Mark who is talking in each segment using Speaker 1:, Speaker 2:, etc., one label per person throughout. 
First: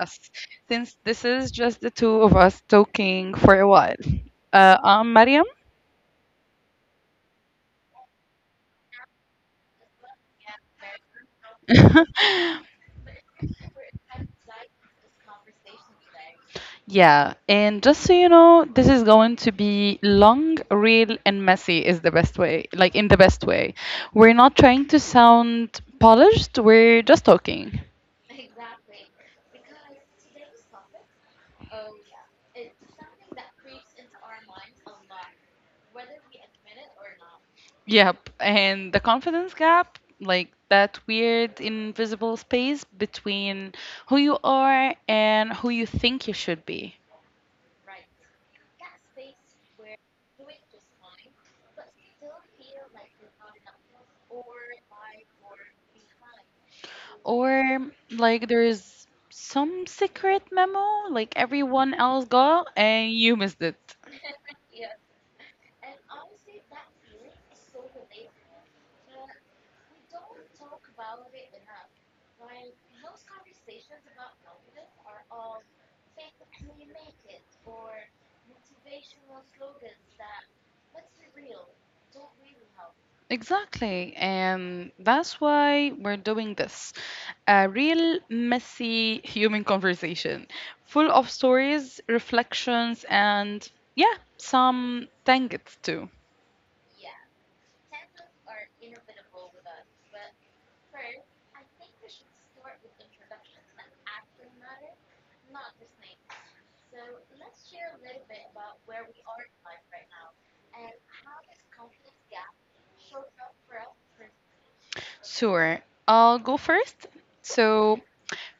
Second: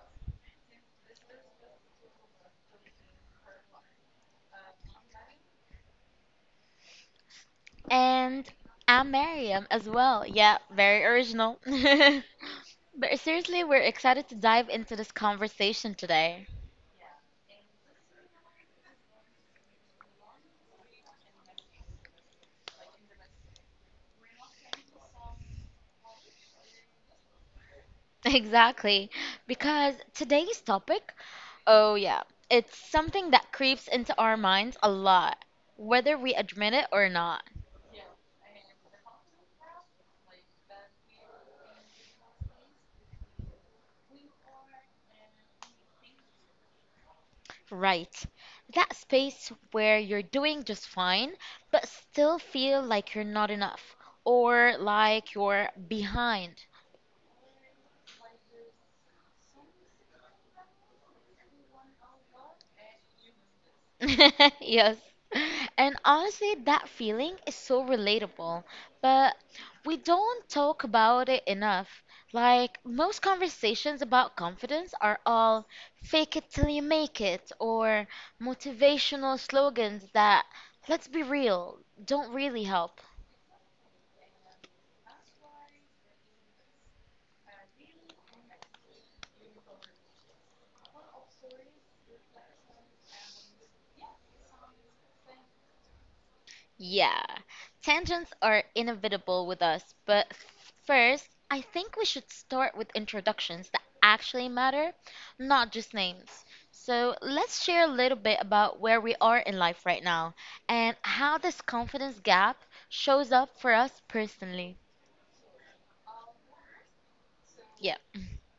Speaker 1: us, since this is just the two of us talking for a while. I'm Mariam.
Speaker 2: And I'm Mariam as well. Yeah, very original. But seriously, we're excited to dive into this conversation today.
Speaker 1: Yeah, and just so you know, this is going to be long, real, and messy is the best way, in the best way. We're not trying to sound polished, we're just talking.
Speaker 2: Exactly, because today's topic, oh yeah, it's something that creeps into our minds a lot, whether we admit it or not.
Speaker 1: Yep, and the confidence gap, like that weird invisible space between who you are and who you think you should be.
Speaker 2: Right. That space where you're doing just fine, but still feel like you're not enough or like you're behind.
Speaker 1: Or like there's some secret memo like everyone else got and you missed it.
Speaker 2: Yes. And honestly, that feeling is so relatable, but we don't talk about it enough. Like, most conversations about confidence are all fake it till you make it or motivational slogans that, let's be real, don't really help.
Speaker 1: Exactly. And that's why we're doing this. A real messy human conversation full of stories, reflections, and yeah, some tangents too.
Speaker 2: Yeah, tangents are inevitable with us, but first, I think we should start with introductions that actually matter, not just names. So let's share a little bit about where we are in life right now and how this confidence gap shows up for us personally.
Speaker 1: Sure, I'll go first.
Speaker 2: Yeah.
Speaker 1: So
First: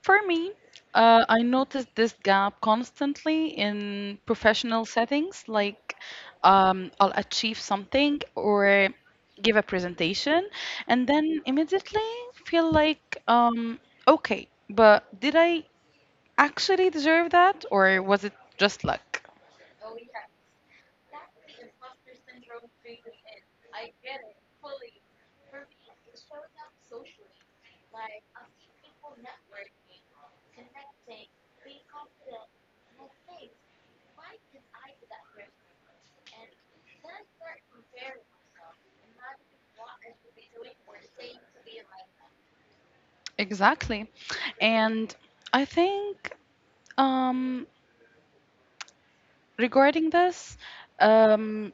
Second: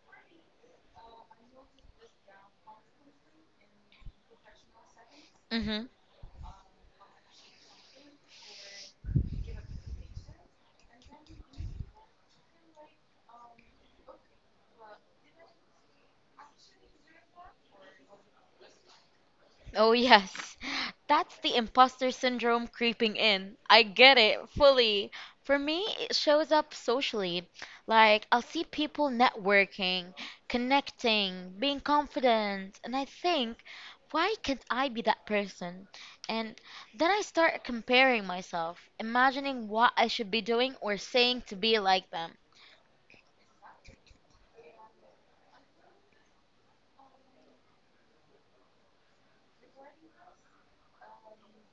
Speaker 1: For me, I noticed this gap constantly in professional settings.
Speaker 2: Hmm.
Speaker 1: Like, I'll achieve something or give a presentation, and then immediately feel like, okay, but did I actually deserve that, or was it just luck?
Speaker 2: Oh, yes. That's the imposter syndrome creeping in. I get it fully. For me, it shows up socially. Like, I'll see people networking, connecting, being confident, and I think, why can't I be that person? And then I start comparing myself, imagining what I should be doing or saying to be like them.
Speaker 1: Exactly. And I think um, regarding this, um,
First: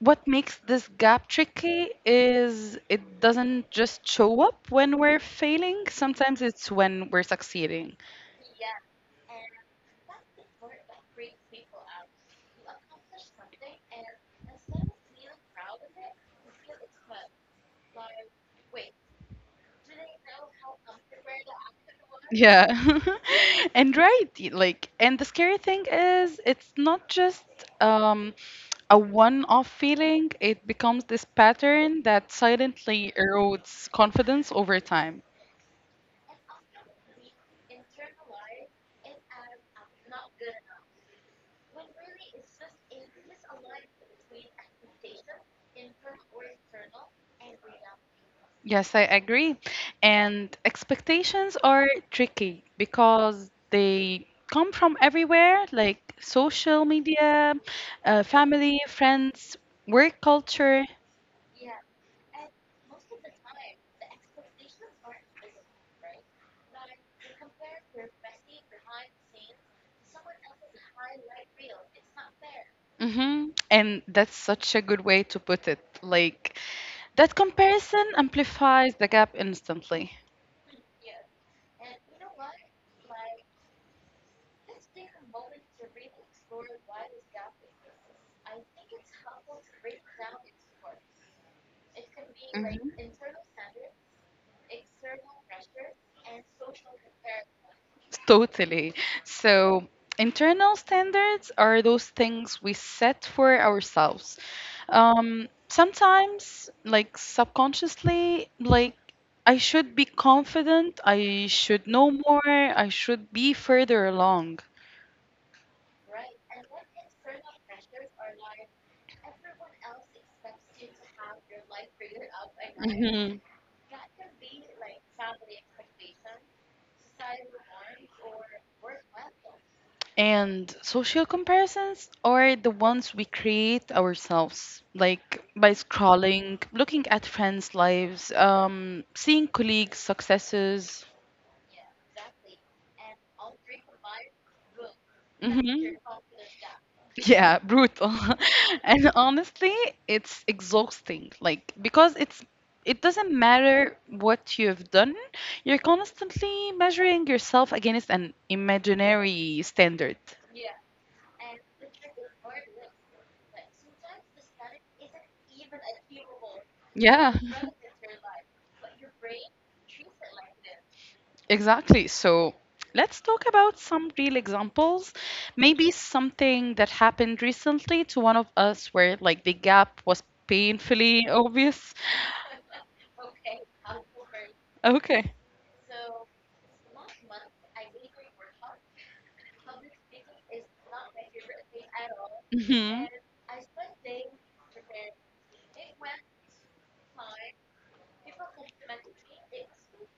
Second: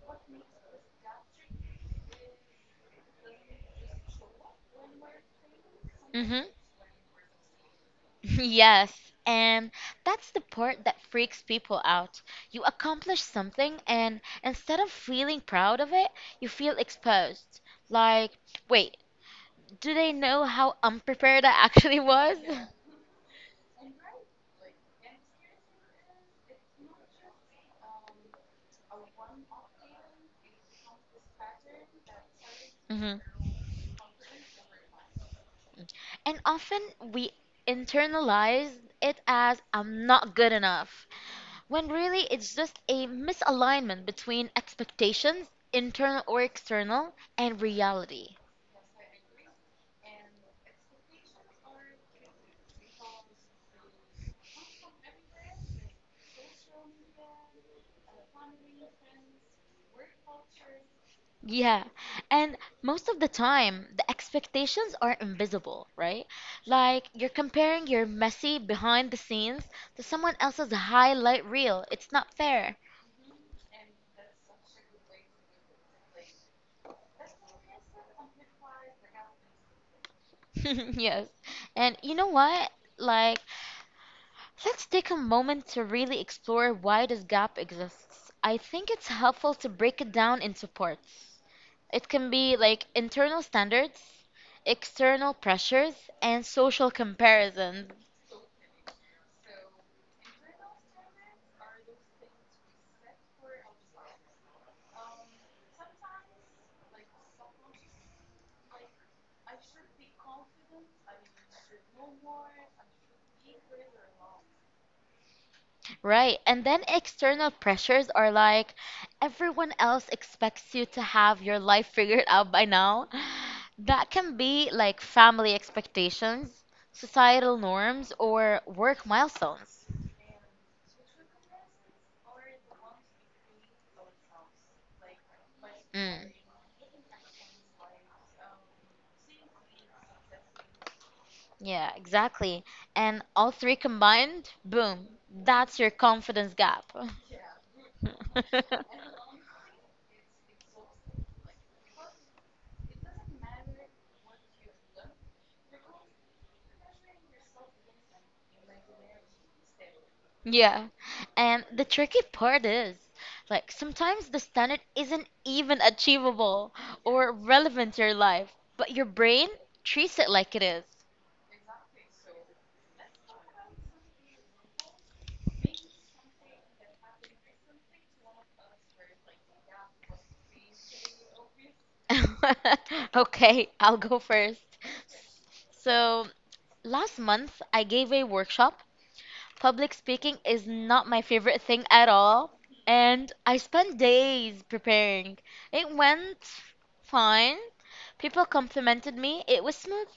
Speaker 1: what makes this gap tricky is it doesn't just show up when we're failing; sometimes
Speaker 2: Hmm.
Speaker 1: it's when we're succeeding.
Speaker 2: Yes, and that's the part that freaks people out. You accomplish something, and instead of feeling proud of it, you feel exposed. Like, wait, do they know how unprepared I actually was?
Speaker 1: Yeah. And right, like, and the scary thing is it's not just um a one-off feeling, it becomes this pattern that silently
Speaker 2: Hmm.
Speaker 1: erodes confidence over time.
Speaker 2: And often we internalize it as I'm not good enough, when really it's just a misalignment between expectations, internal or external, and reality.
Speaker 1: Yes, I agree. And expectations are tricky because they come from everywhere, like social media, family, friends, work culture.
Speaker 2: Yeah, and most of the time, the expectations are invisible, right? Like you're comparing your messy behind the scenes to someone else's highlight reel. It's not fair.
Speaker 1: And that's such a good way to put it. Like that comparison amplifies the gap instantly.
Speaker 2: Yes. And you know what? Like, let's take a moment to really explore why this gap exists. I think it's helpful to break it down into parts. It can be like
Speaker 1: Mhm.
Speaker 2: internal standards, external pressures, and social comparisons.
Speaker 1: Totally. So, internal standards are those things we set for ourselves. Sometimes, like subconsciously, like I should be confident, I should know more, I should be further along.
Speaker 2: Right. And then external pressures are like everyone else expects you to have your life figured out by now.
Speaker 1: hmm
Speaker 2: That can be like family expectations, societal norms, or work milestones.
Speaker 1: And social comparisons are the ones we create ourselves, like by
Speaker 2: Mm.
Speaker 1: scrolling, looking at friends' lives, seeing colleagues' successes.
Speaker 2: Yeah, exactly. And all three combined, boom, that's your
Speaker 1: hmm
Speaker 2: confidence gap.
Speaker 1: Yeah, brutal. And honestly, it's exhausting. Because it doesn't matter what you've done, you're constantly measuring yourself against an imaginary standard.
Speaker 2: Yeah. And the tricky part is, like, sometimes the standard isn't even achievable or
Speaker 1: Yeah,
Speaker 2: relevant to your life, but your brain treats it like it is.
Speaker 1: exactly. So let's talk about some real examples. Maybe something that happened recently to one of us where like the gap was painfully obvious.
Speaker 2: Okay, I'll go first.
Speaker 1: Okay.
Speaker 2: So, last month I gave a workshop. Public speaking is not my favorite thing at all,
Speaker 1: hmm
Speaker 2: and I spent days preparing. It went fine. People complimented me. It was smooth.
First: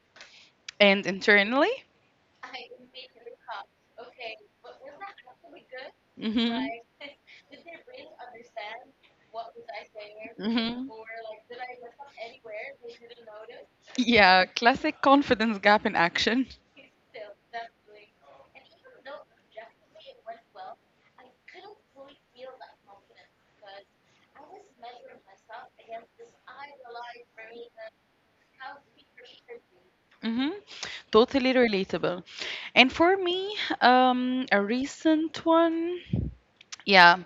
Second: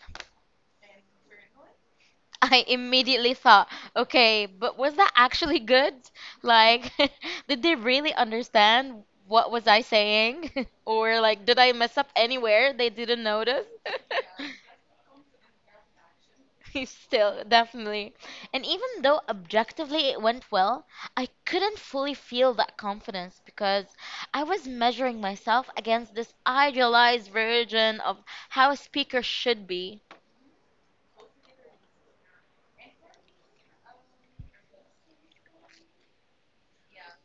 Speaker 1: And internally?
Speaker 2: I immediately thought, okay, but was that actually good?
Speaker 1: hmm
Speaker 2: Like, did they really understand what was I saying?
Speaker 1: hmm
Speaker 2: Or like, did I mess up anywhere they didn't notice?
Speaker 1: Yeah, classic confidence gap in action.
Speaker 2: Still, definitely. And even though objectively it went well, I couldn't fully feel that confidence because I was measuring myself against this idealized version of how a speaker should be.
Speaker 1: Mm-hmm. Totally relatable. And for me, a recent one, yeah,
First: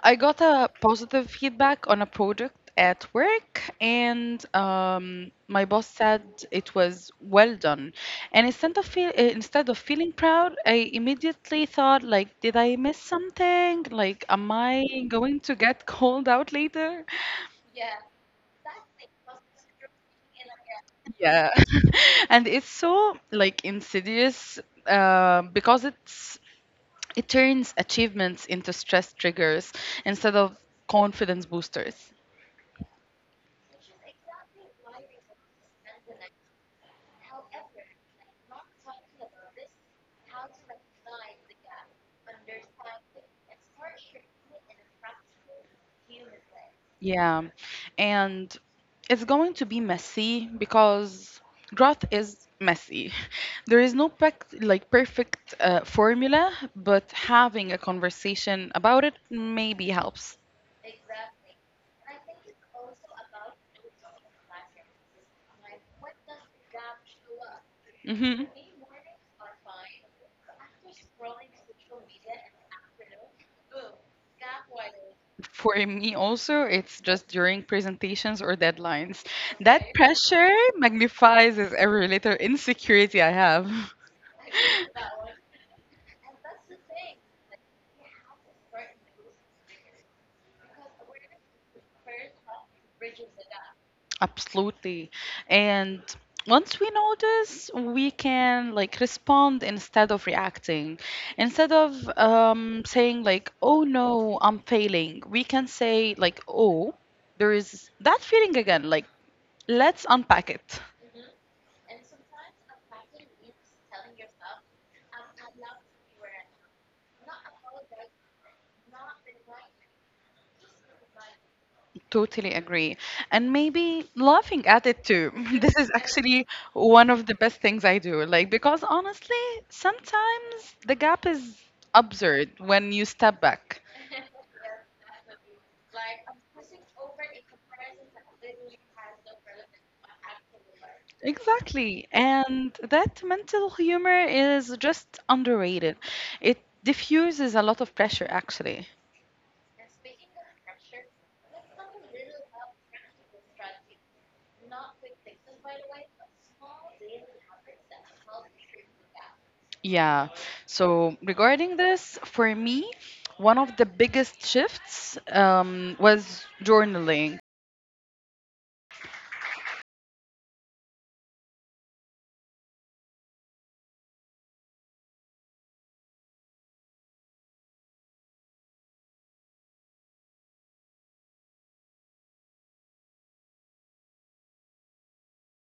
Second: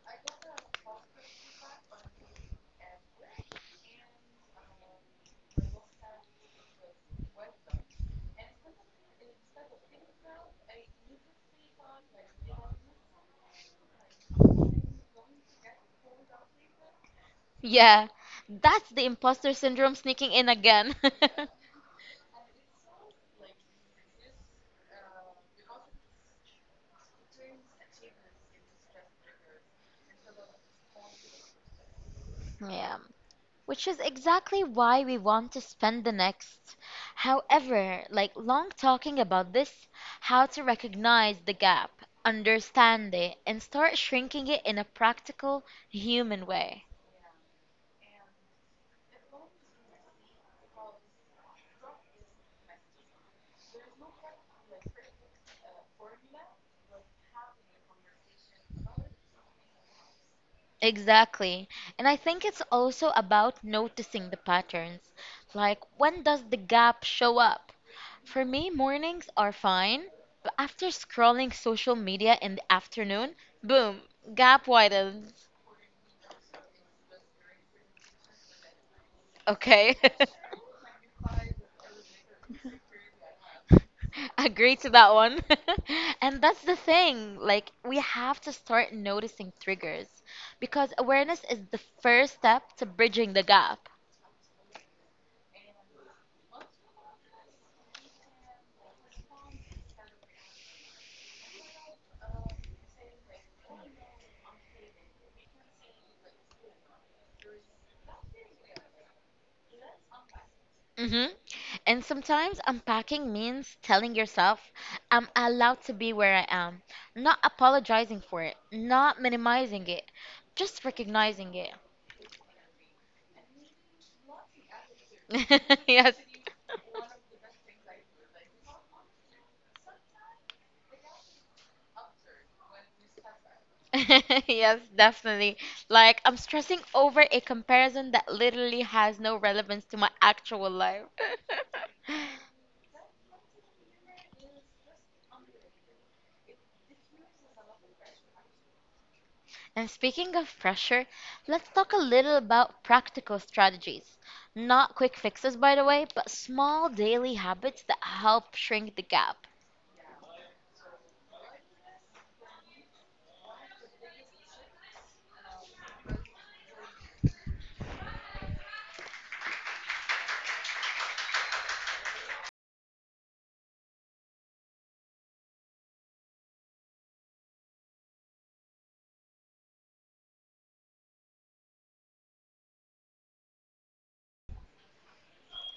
Speaker 1: I got a positive feedback on a product at work, and my boss said it was well done. And instead of feeling proud, I immediately thought like, did I miss something? Like, am I going to get called out later?
Speaker 2: Yeah, that's the imposter syndrome sneaking in again.
Speaker 1: Yeah. And it's so like insidious because it turns achievements into stress triggers instead of confidence boosters.
Speaker 2: Yeah. Which is exactly why we want to spend the next, however, like long talking about this, how to recognize the gap, understand it, and start shrinking it in a practical, human way.
Speaker 1: Yeah. And it's going to be messy because growth is messy. There is no perfect formula, but having a conversation about it maybe helps.
Speaker 2: Exactly. And I think it's also about noticing the patterns. Like, when does the gap show up?
Speaker 1: hmm
Speaker 2: For me, mornings are fine, but after scrolling social media in the afternoon, boom, gap widens.
Speaker 1: For me also, it's just during presentations or deadlines. That
Speaker 2: Okay.
Speaker 1: pressure magnifies is every little insecurity I have.
Speaker 2: Agree to that one. And that's the thing. Like, we have to start noticing triggers because awareness is the first step to bridging the gap.
Speaker 1: Absolutely. And once we notice, we can like respond instead of reacting. Instead of saying like, "Oh no, I'm failing," we can say like, "Oh, there is that feeling again." Like, let's unpack it.
Speaker 2: Hmm. And sometimes unpacking means telling yourself, I'm allowed to be where I am, not apologizing for it, not minimizing it, just recognizing
Speaker 1: Totally agree. And maybe laughing at it too. This
Speaker 2: it.
Speaker 1: is
Speaker 2: Yes.
Speaker 1: actually one of the best things I do. Like, because honestly, sometimes the gap is absurd when you step back.
Speaker 2: Yes, definitely. Like, I'm stressing over a comparison that literally has no relevance to my actual life.
Speaker 1: Exactly. And that mental humor is just underrated. It diffuses a lot of pressure, actually.
Speaker 2: And speaking of pressure, let's talk a little about practical strategies. Not quick fixes, by the way, but small daily habits that help shrink the gap.
Speaker 1: Yeah. So, regarding this, for me, one of the biggest shifts was journaling.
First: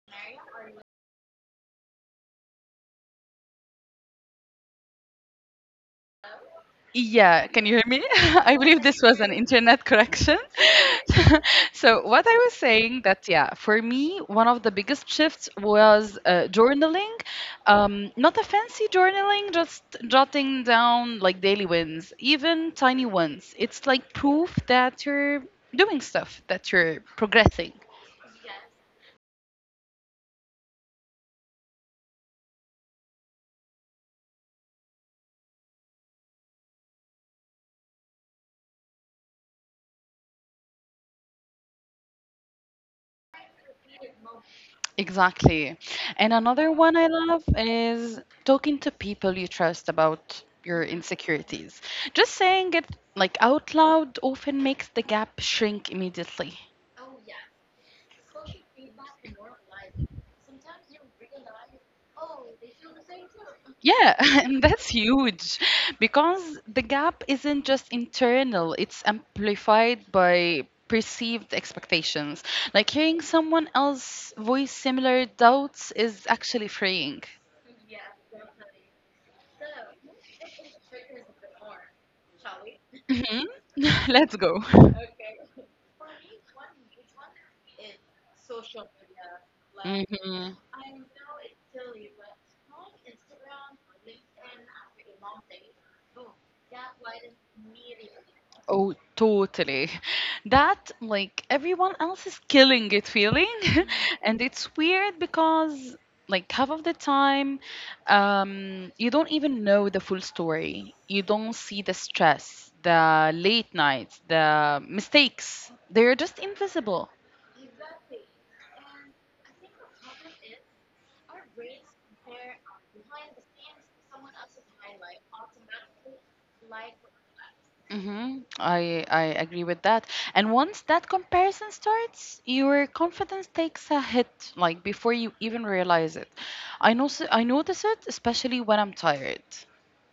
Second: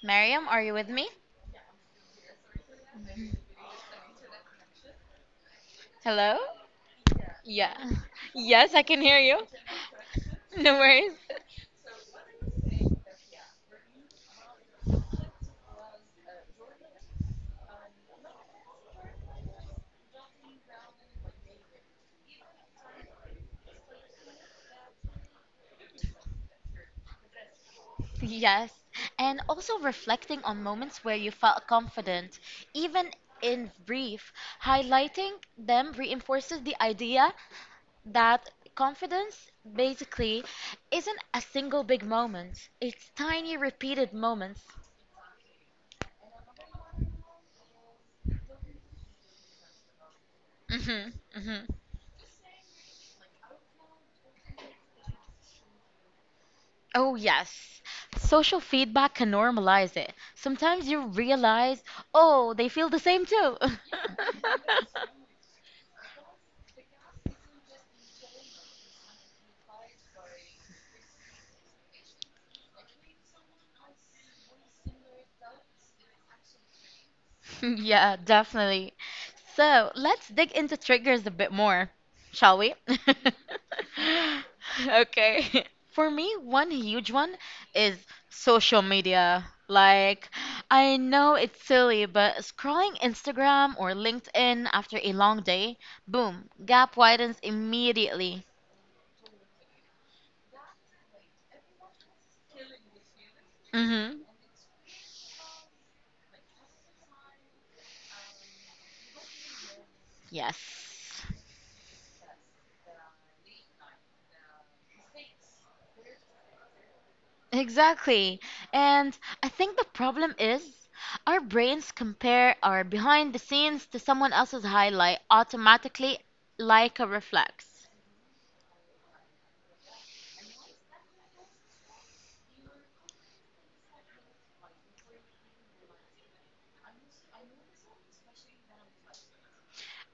Speaker 2: Mariam, are you with me? Hello?
Speaker 1: Yeah, can
Speaker 2: Yeah.
Speaker 1: you hear me? I
Speaker 2: Yes, I
Speaker 1: believe
Speaker 2: can
Speaker 1: this
Speaker 2: hear
Speaker 1: was an
Speaker 2: you.
Speaker 1: internet correction.
Speaker 2: No worries.
Speaker 1: So what I was saying that yeah, for me one of the biggest shifts was journaling, not a fancy journaling, just jotting down like daily wins, even tiny ones. It's like proof that you're doing stuff, that you're progressing.
Speaker 2: Yes, and also reflecting on moments where you felt confident, even in brief, highlighting them reinforces the idea that confidence basically isn't a single big moment, it's tiny repeated moments.
Speaker 1: Exactly. And another one I love is talking to people you trust about your
Speaker 2: Hmm. Hmm.
Speaker 1: insecurities. Just saying it like out loud often makes the gap shrink immediately.
Speaker 2: Oh, yes. Social feedback can normalize it. Sometimes you realize, oh, they feel the same too.
Speaker 1: Yeah, and that's huge because the gap isn't just internal, it's amplified by perceived expectations. Like hearing someone else voice similar doubts is actually freeing.
Speaker 2: Yeah, definitely. So let's dig into triggers a bit more, shall we?
Speaker 1: hmm Let's go.
Speaker 2: Okay. For me, one huge one is social media. Like,
Speaker 1: Mhm.
Speaker 2: I know it's silly, but scrolling Instagram or LinkedIn after a long day, boom, gap widens immediately.
Speaker 1: Oh, totally. That, like, everyone else is killing it feeling.
Speaker 2: Mm-hmm.
Speaker 1: And it's weird because, like, half of the time, you don't even know the full story. You
Speaker 2: Yes.
Speaker 1: don't see the stress, the late nights, the mistakes. They're just invisible.
Speaker 2: Exactly. And I think the problem is our brains compare our behind the scenes to someone else's highlight automatically like a reflex.
Speaker 1: Mm-hmm. I agree with that. And once that comparison starts, your confidence takes a hit, like before you even realize it. I know I notice it especially when I'm tired.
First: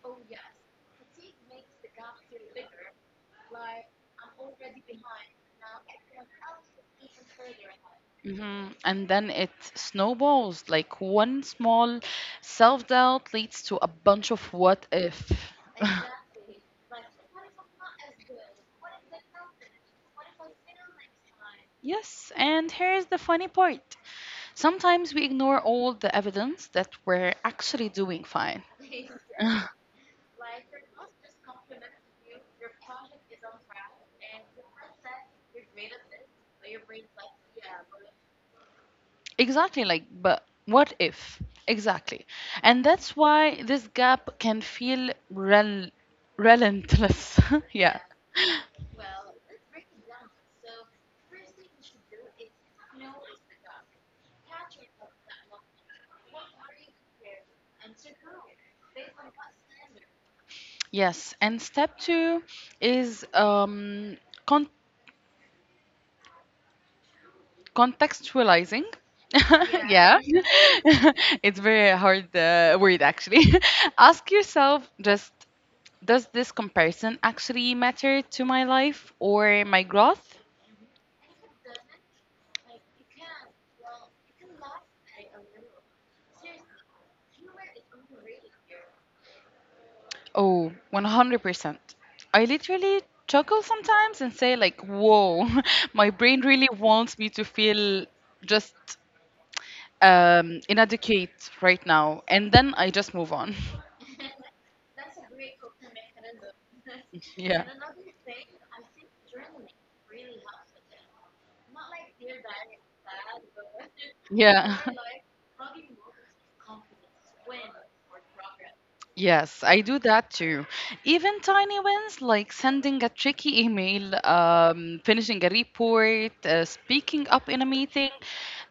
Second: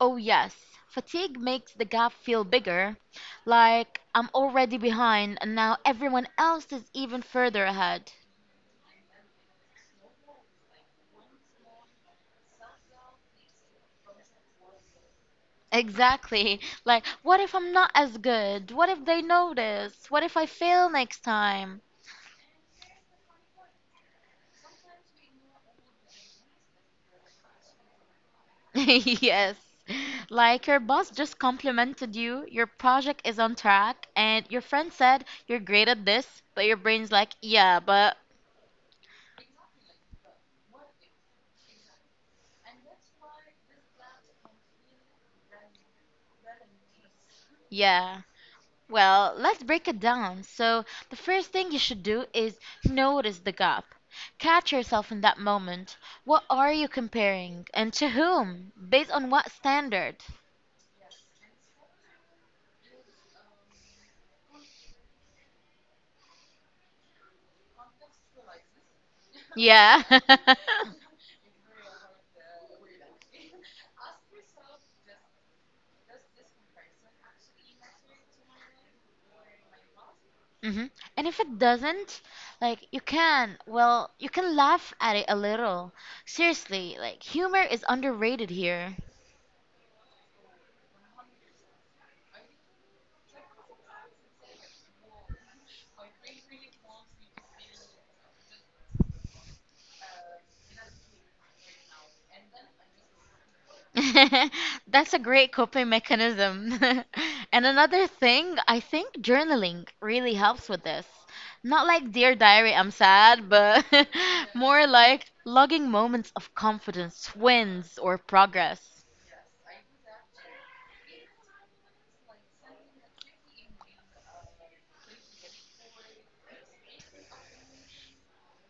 Speaker 2: Oh, yes, fatigue makes the gap feel bigger, like I'm already behind and now everyone else is even further ahead.
Speaker 1: Mm-hmm. And then it snowballs. Like one small self-doubt leads to a bunch of what if.
Speaker 2: Exactly. Like, what if I'm not as good? What if they notice? What if I fail next time?
Speaker 1: Yes, and here's the funny part. Sometimes we ignore all the evidence that we're actually doing fine.
Speaker 2: Yes. Like your boss just complimented you, your project is on track, and your friend said you're great at this, but your brain's like, yeah, but
Speaker 1: Exactly, like, but what if? Exactly. And that's why this gap can feel relentless. Yeah.
Speaker 2: yeah. Well, let's break it down. So, the first thing you should do is notice the gap. Catch yourself in that moment. What are you comparing, and to whom? Based on what standard?
Speaker 1: Yes. And step two is con contextualizing.
Speaker 2: Yeah.
Speaker 1: Yeah. Yeah. It's very hard word, actually. Ask yourself just, does this comparison actually matter to my life or my growth?
Speaker 2: Hmm. And if it doesn't, like you can, well, you can laugh at it a little. Seriously, like humor is underrated here.
Speaker 1: Oh, 100%. I literally chuckle sometimes and say, like, whoa, my brain really wants me to feel just inadequate right now. And then I just move on.
Speaker 2: That's a great coping mechanism.
Speaker 1: Yeah.
Speaker 2: And another thing, I think journaling really helps with this. Not like Dear Diary, I'm sad, but
Speaker 1: Yeah.
Speaker 2: more like logging moments of confidence, wins, or progress.
Speaker 1: Yes, I do that too. Even tiny wins like sending a tricky email, finishing a report, speaking up in a meeting,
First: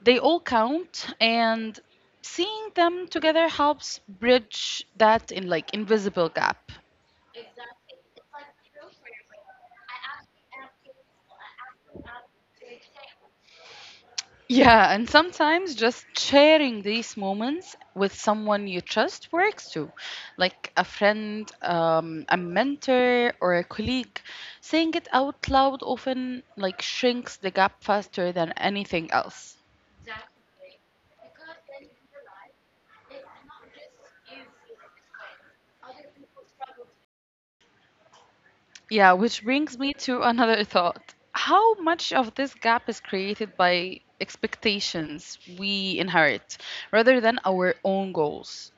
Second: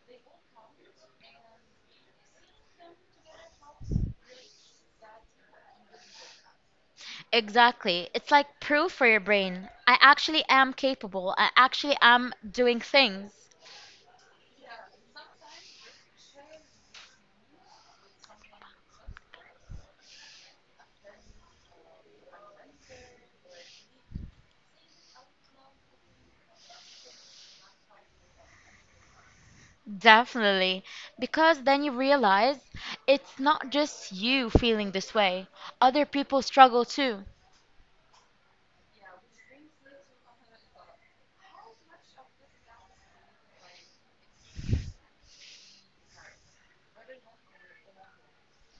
Speaker 1: they all count. And seeing them together helps bridge that in like invisible gap.
Speaker 2: Exactly. It's like proof for your brain. I actually am capable. I actually am doing things.
Speaker 1: Yeah, and sometimes just sharing these moments with someone you trust works too, like a friend, a mentor, or a colleague. Saying it out loud often like shrinks the gap faster than anything else.
Speaker 2: Definitely. Because then you realize it's not just you feeling this way, other people struggle too.
Speaker 1: Yeah, which brings me to another thought. How much of this gap is created by expectations we inherit rather than our own goals?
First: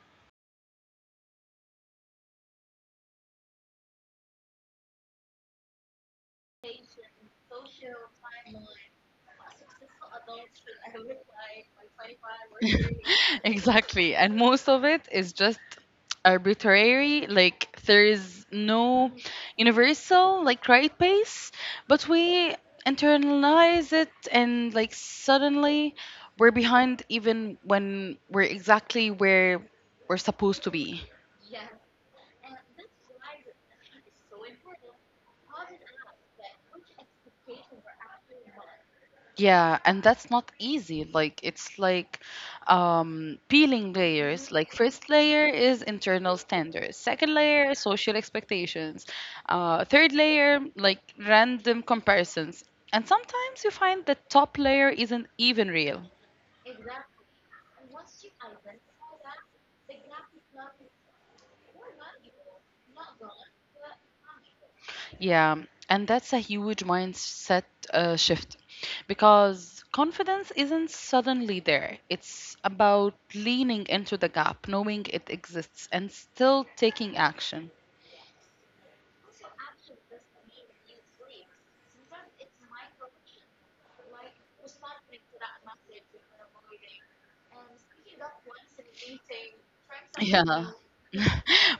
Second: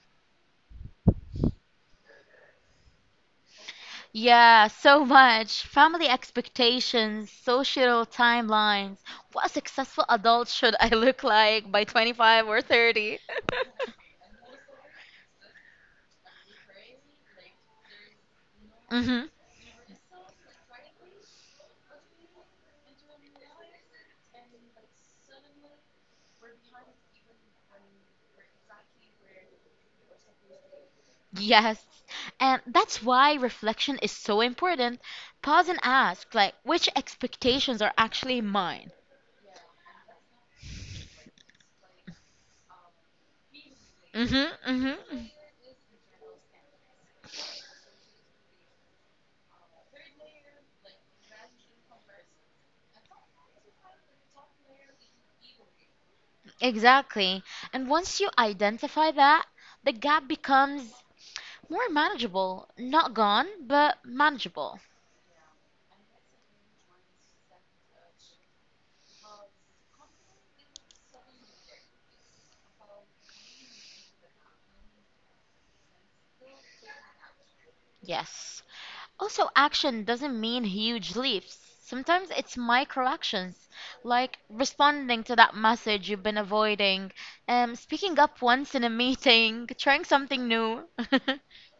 Speaker 2: Yeah, so much. Family expectations, social timelines. What successful adult should I look like by 25 or 30?
Speaker 1: Exactly. And most of it is just arbitrary. Like there is no
Speaker 2: Hmm.
Speaker 1: universal like right pace, but we internalize it and like suddenly we're behind even when we're exactly where we're supposed to be.
Speaker 2: Yes. And that's why reflection is so important. Pause and ask, like, which expectations are actually mine?
Speaker 1: Yeah, and that's not easy. Like it's like peeling
Speaker 2: Mm-hmm,
Speaker 1: layers. Like
Speaker 2: mm-hmm.
Speaker 1: first layer is internal standards. Second layer social expectations. Third layer like random comparisons. And sometimes you find the top layer isn't even real.
Speaker 2: Exactly. And once you identify that, the gap becomes more manageable. Not gone, but manageable.
Speaker 1: Yeah, and that's a huge mindset shift because confidence isn't suddenly there. It's about leaning into the gap, knowing it exists, and still taking action.
Speaker 2: Yes. Also, action doesn't mean huge leaps. Sometimes it's micro actions, like responding to that message you've been avoiding, speaking up once in a meeting, trying something
Speaker 1: Yeah.
Speaker 2: new.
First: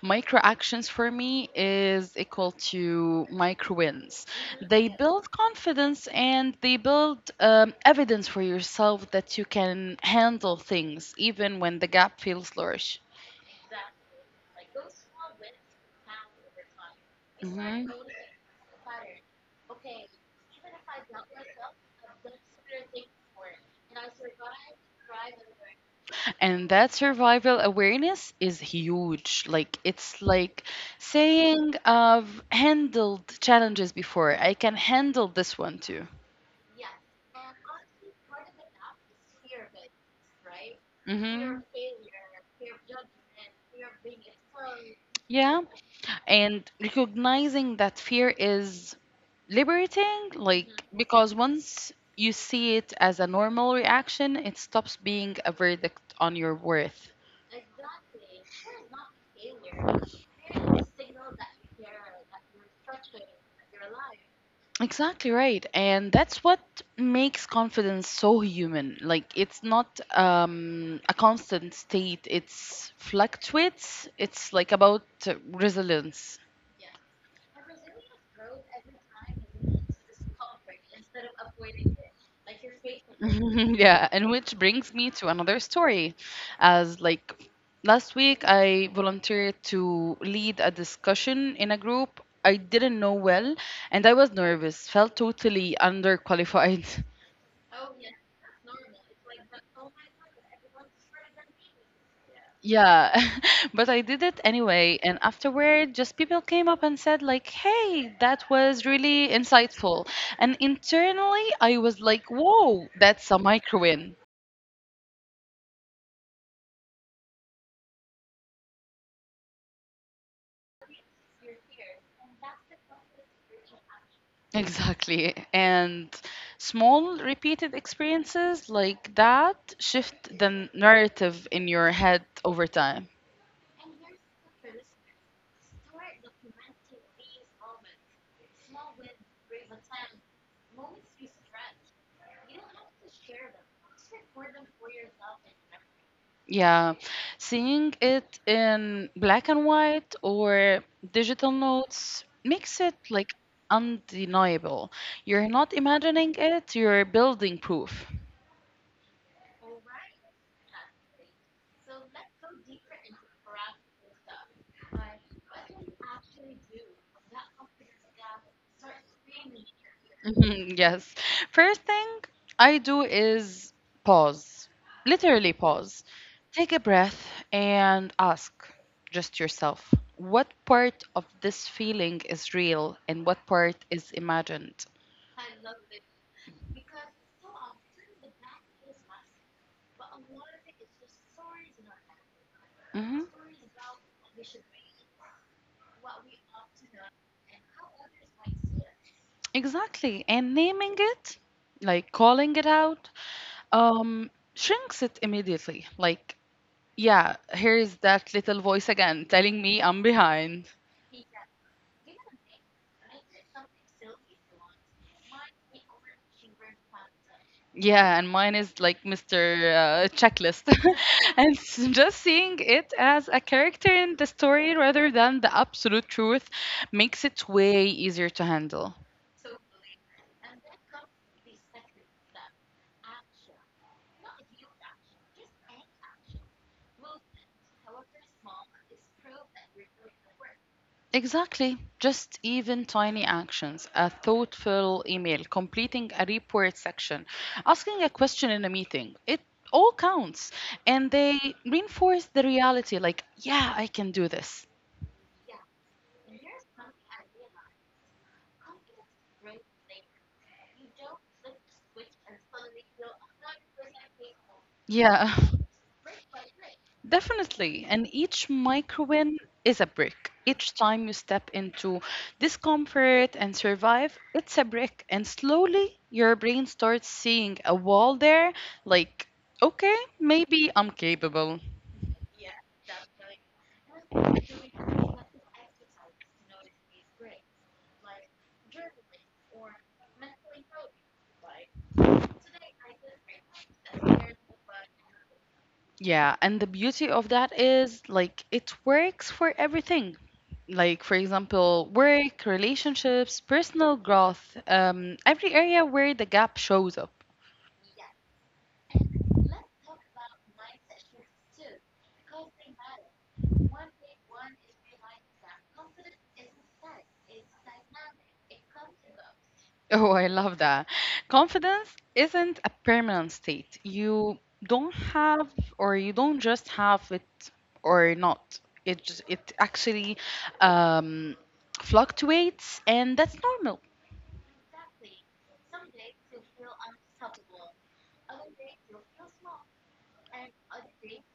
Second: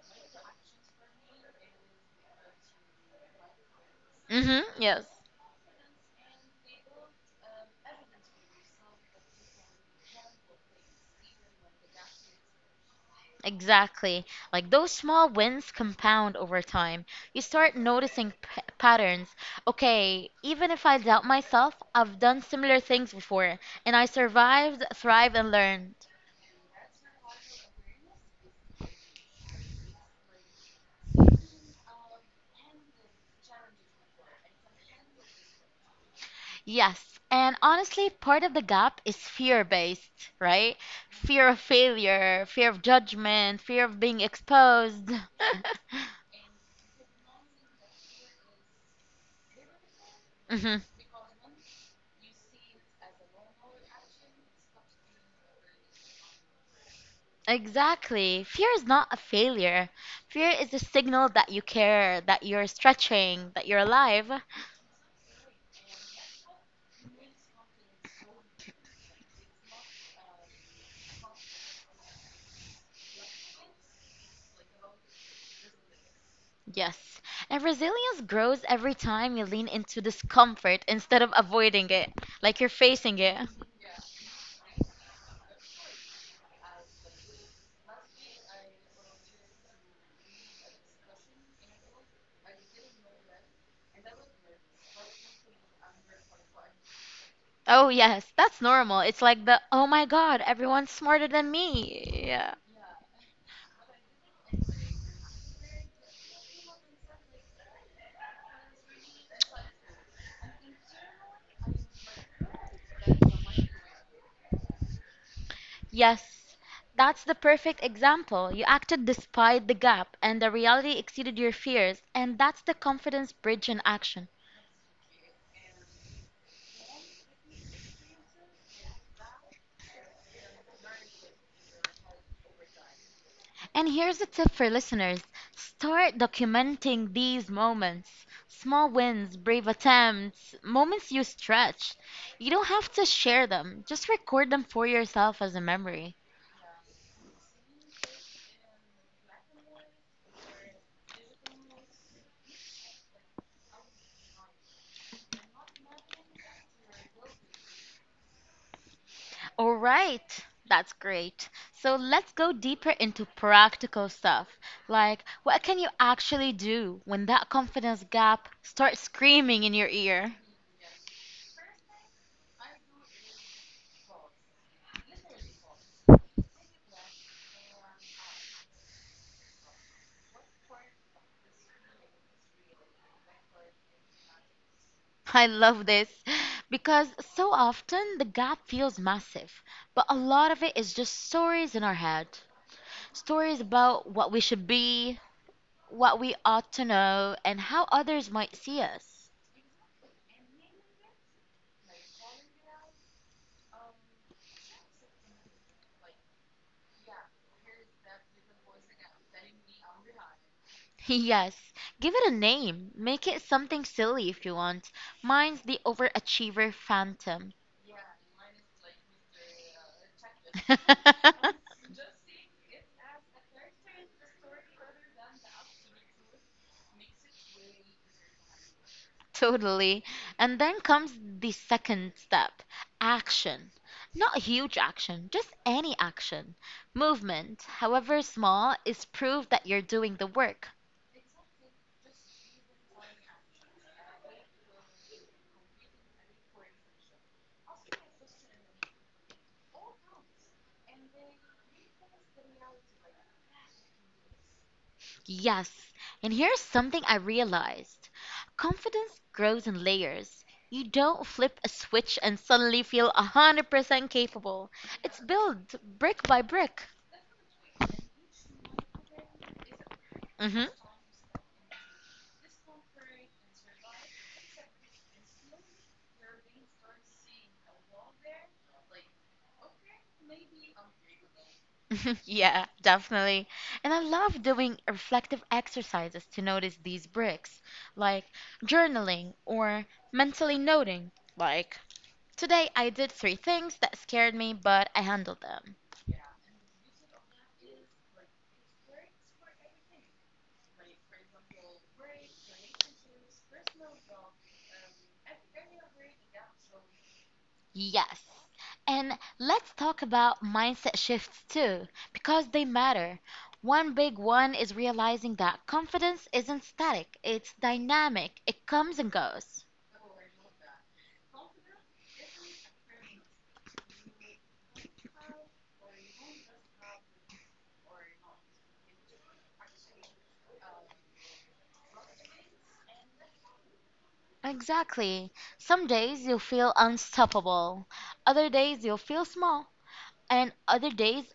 Speaker 1: Micro actions for me is equal to micro wins.
Speaker 2: hmm
Speaker 1: They
Speaker 2: yes,
Speaker 1: build confidence and they build evidence for yourself that you can handle things even when the gap feels large.
Speaker 2: exactly. Like those small wins compound over time. You start
Speaker 1: Mhm.
Speaker 2: noticing patterns. Okay, even if I doubt myself, I've done similar things before, and I survived, thrived, and learned.
Speaker 1: And that survival awareness is huge. Like it's like saying I've handled challenges before. I can handle this one too.
Speaker 2: Yes, and honestly, part of the gap is fear-based, right? Fear of
Speaker 1: hmm
Speaker 2: failure, fear of judgment, fear of being exposed.
Speaker 1: Yeah. And recognizing that fear is liberating, Mhm, like,
Speaker 2: Mhm.
Speaker 1: because once you see it as a normal reaction, it stops being a verdict on your worth.
Speaker 2: Exactly. Fear is not a failure. Fear is a signal that you care, that you're stretching, that you're alive.
Speaker 1: Exactly right. And that's what makes confidence so human. Like it's not a constant state, it's fluctuates. It's like about resilience.
Speaker 2: Yes. And resilience grows every time you lean into discomfort instead of avoiding it, like you're facing it.
Speaker 1: Yeah, and which brings me to another story. As like last week, I volunteered to lead a discussion in a group I didn't know well, and I was nervous, felt totally underqualified.
Speaker 2: Oh, yes, that's normal. It's like the, oh my God, everyone's smarter than me. Yeah.
Speaker 1: Yeah, but I did it anyway, and afterward, just people came up and said, like, hey, that was really insightful. And internally, I was like, whoa, that's a micro win.
Speaker 2: Yes, that's the perfect example. You acted despite the gap, and the reality exceeded your fears, and that's the confidence bridge in action.
Speaker 1: Exactly. And small repeated experiences like that shift the narrative in your head over time.
Speaker 2: And here's a tip for listeners: start documenting these moments, small wins, brave attempts, moments you stretched. You don't have to share them, just record them for yourself as a memory.
Speaker 1: Yeah. Seeing it in black and white or digital notes makes it like undeniable. You're not imagining it, you're building proof.
Speaker 2: All right, that's great. So let's go deeper into practical stuff. Like, what can you actually do when that confidence gap starts screaming in your ear?
Speaker 1: Mhm, yes. First thing I do is pause, literally pause. Take a breath and ask just yourself what part of this feeling is real and what part is imagined.
Speaker 2: I love this because so often the gap feels massive, but a lot of it is just stories in our head.
Speaker 1: hmm
Speaker 2: Stories about what we should be, what we ought to know, and how others might see us.
Speaker 1: Exactly. And naming it, like calling it out, shrinks it immediately. Like, yeah, here's that little voice again telling me I'm behind.
Speaker 2: Yes, give it a name. Make it something silly if you want. Mine's the overachiever phantom.
Speaker 1: Yeah, and mine is like Mr. Checklist. And just seeing it as a character in the story rather than the absolute truth makes it way easier to handle.
Speaker 2: Totally. And then comes the second step, action. Not huge action, just any action. Movement, however small, is proof that you're doing the work.
Speaker 1: Exactly. Just even tiny actions, a thoughtful email, completing a report section, asking a question in a meeting. It all counts. And they reinforce the reality like, yeah, I can do this.
Speaker 2: Yes, and here's something I realized. Confidence grows in layers. You don't flip a switch and suddenly feel 100% capable. It's
Speaker 1: Yeah.
Speaker 2: built brick by brick.
Speaker 1: Definitely. And each micro win is a brick.
Speaker 2: Hmm.
Speaker 1: Each time you step into discomfort and survive, it's a brick. And slowly your brain starts seeing a wall there, like, okay, maybe I'm capable.
Speaker 2: Yeah, definitely. And I love doing reflective exercises to notice these bricks, like journaling or mentally noting. Like, today I did three things that scared me, but I handled them.
Speaker 1: Yeah. And the beauty of that is, like, it works for everything. Like, for example, work, relationships, personal growth, every area where the gap shows up.
Speaker 2: Yes. And let's talk about mindset shifts too, because they matter. One big one is realizing that confidence isn't static, it's dynamic, it comes and goes.
Speaker 1: Oh, I love that. Confidence isn't a permanent state. Don't have, you don't just have it or not. It actually um, fluctuates, and that's normal.
Speaker 2: Exactly. Some days you'll feel unstoppable, other days you'll feel small, and other days,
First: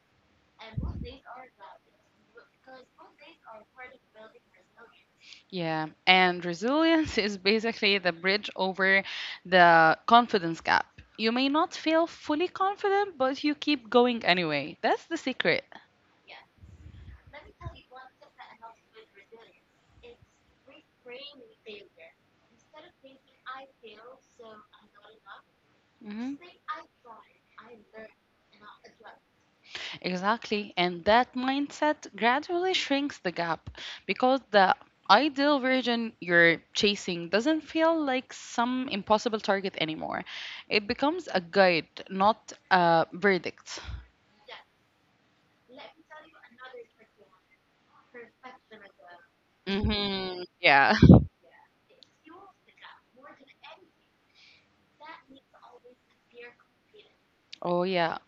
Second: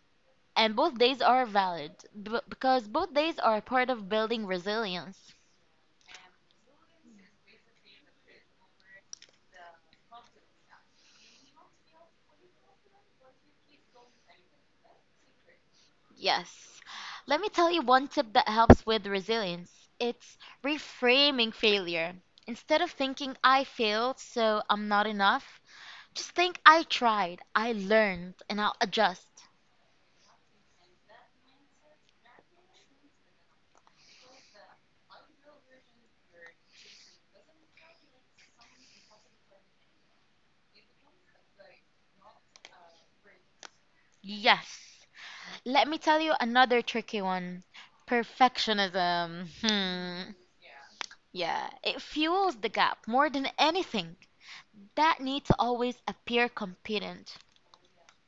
Speaker 2: and both days are valid because both days are part of building resilience.
Speaker 1: Yeah, and resilience is basically the bridge over the confidence gap. You may not feel fully confident, but you keep going anyway. That's the secret.
Speaker 2: Yes. Let me tell you one tip that helps with resilience. It's reframing failure. Instead of thinking I failed, so I'm not enough, just
Speaker 1: hmm
Speaker 2: think I tried, I learned, and I'll adjust.
Speaker 1: Exactly. And that mindset gradually shrinks the gap because the ideal version you're chasing doesn't feel like some impossible target anymore. It becomes a guide, not a verdict.
Speaker 2: Yes. Let me tell you another tricky one. Perfectionism. Hmm.
Speaker 1: Yeah.
Speaker 2: Yeah, it fuels the gap more than anything. That need to always appear competent.
Speaker 1: Oh, yeah.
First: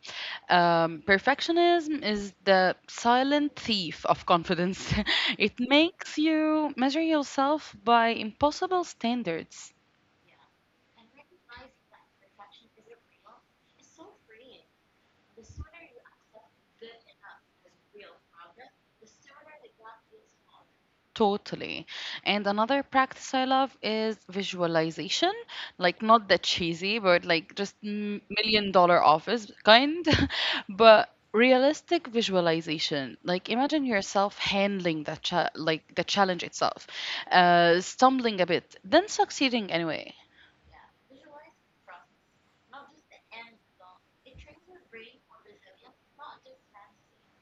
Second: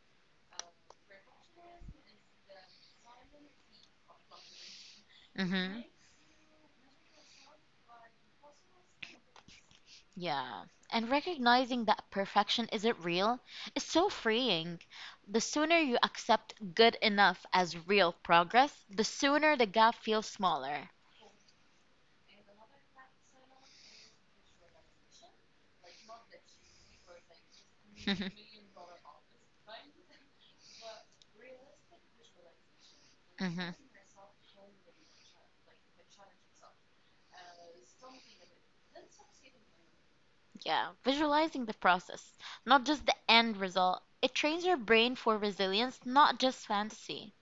Speaker 1: Perfectionism is the silent thief of confidence. It
Speaker 2: Mhm.
Speaker 1: makes you measure yourself by impossible standards.
Speaker 2: Yeah. And recognizing that perfection isn't real is so freeing. The sooner you accept good enough as real progress, the sooner the gap feels smaller.
Speaker 1: Totally. And another practice I love is visualization, like not the cheesy, but like just million dollar office kind, but realistic visualization. Like
Speaker 2: Hmm.
Speaker 1: imagine yourself handling the challenge itself, stumbling a bit, then succeeding anyway.
Speaker 2: Yeah, visualizing the process, not just the end result. It trains your brain for resilience, not just fantasy.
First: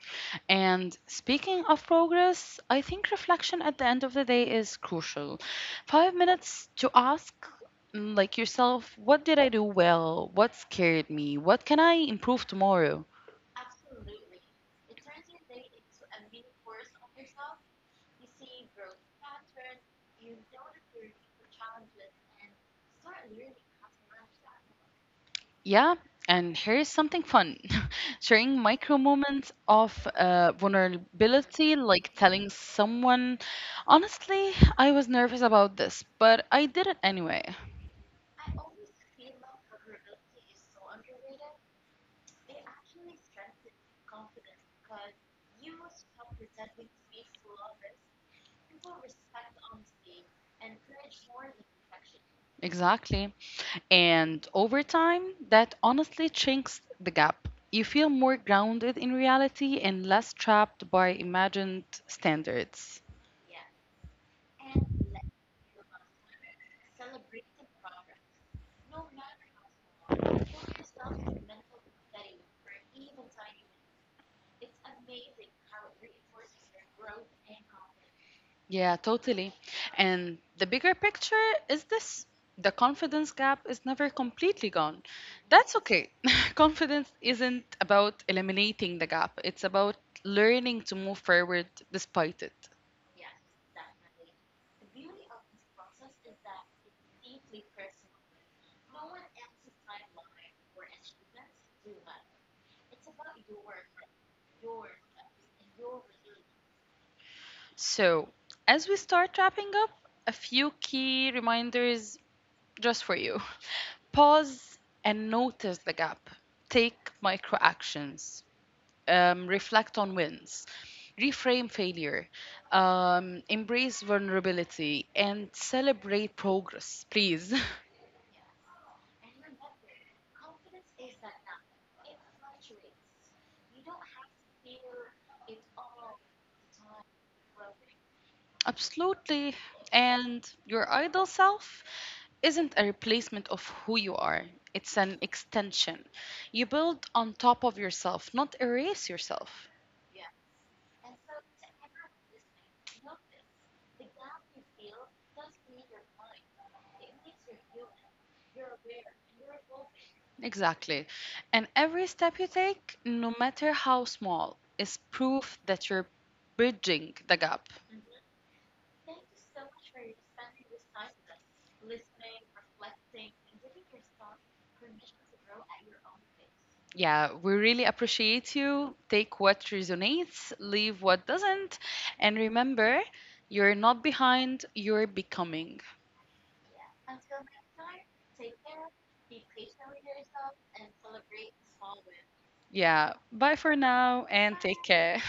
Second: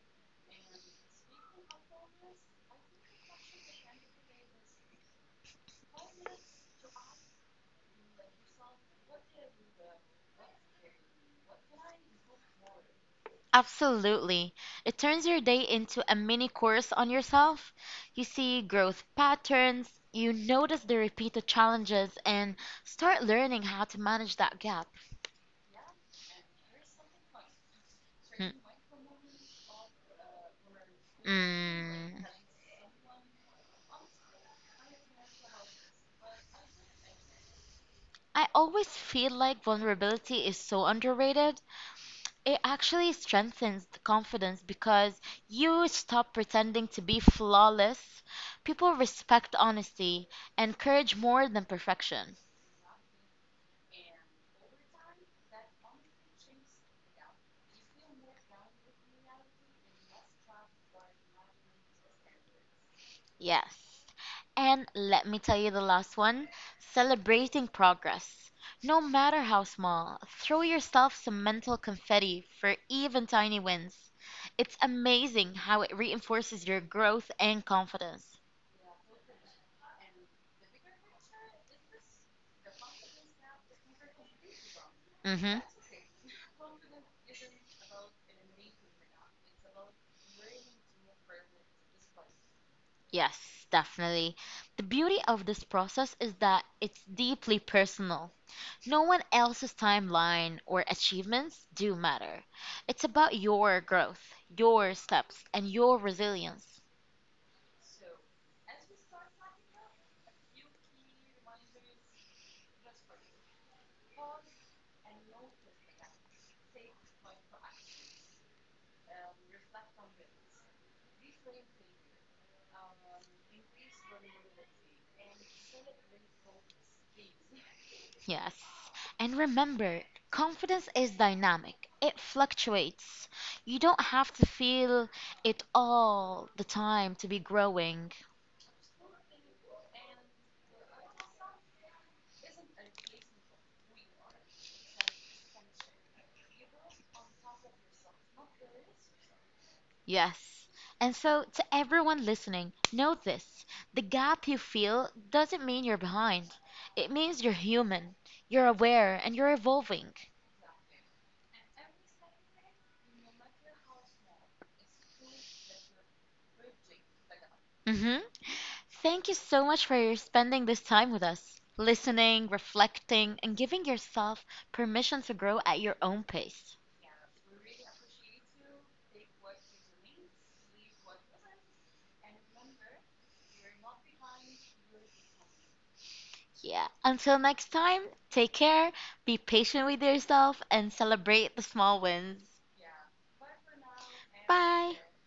Speaker 1: And speaking of progress, I think reflection at the end of the day is crucial. 5 minutes to ask, like yourself, what did I do well? What scared me? What can I improve tomorrow?
Speaker 2: Absolutely. It turns your day into a mini course on yourself. You see growth patterns, you notice the repeated challenges, and start learning how to manage that gap.
Speaker 1: Yeah, and here's something fun
Speaker 2: Hmm.
Speaker 1: sharing micro moments of vulnerability, like
Speaker 2: Mm.
Speaker 1: telling someone, honestly, I was nervous about this, but I did it anyway.
Speaker 2: I always feel like vulnerability is so underrated. It actually strengthens the confidence because you stop pretending to be flawless. People respect honesty and courage more than perfection.
Speaker 1: Exactly. And over time, that honestly shrinks the gap. You feel more grounded in reality and less trapped by imagined standards.
Speaker 2: Yes. And let me tell you the last one: celebrating progress. No matter how small, throw yourself some mental confetti for even tiny wins. It's amazing how it reinforces your growth and confidence.
Speaker 1: Yeah, totally. And the bigger picture is this: the confidence gap is never completely gone.
Speaker 2: Mm-hmm.
Speaker 1: That's okay. Confidence isn't about eliminating the gap, it's about learning to move forward despite it.
Speaker 2: Yes, definitely. The beauty of this process is that it's deeply personal. No one else's timeline or achievements do matter. It's about your growth, your steps, and your resilience.
Speaker 1: So, as we start wrapping up, a few key reminders just for you. Pause and notice the gap. Take micro actions. Reflect on wins. Reframe failure. Embrace vulnerability and celebrate progress, please.
Speaker 2: Yes. And remember, confidence is dynamic. It fluctuates. You don't have to feel it all the time to be growing.
Speaker 1: Absolutely. And your idle self isn't a replacement of who you are, it's an extension. You build on top of yourself, not erase yourself.
Speaker 2: Yes. And so, to everyone listening, know this: the gap you feel doesn't mean you're behind. It means you're human, you're aware, and you're evolving.
Speaker 1: Exactly. And every step you take, no matter how small, is proof that you're bridging the gap.
Speaker 2: Hmm. Thank you so much for your spending this time with us, listening, reflecting, and giving yourself permission to grow at your own pace.
Speaker 1: Yeah, we really appreciate you. Take what resonates, leave what doesn't, and remember, you're not behind, you're becoming.
Speaker 2: Yeah. Until next time, take care, be patient with yourself, and celebrate the small wins.
Speaker 1: Yeah, bye for now and take
Speaker 2: Bye.
Speaker 1: care.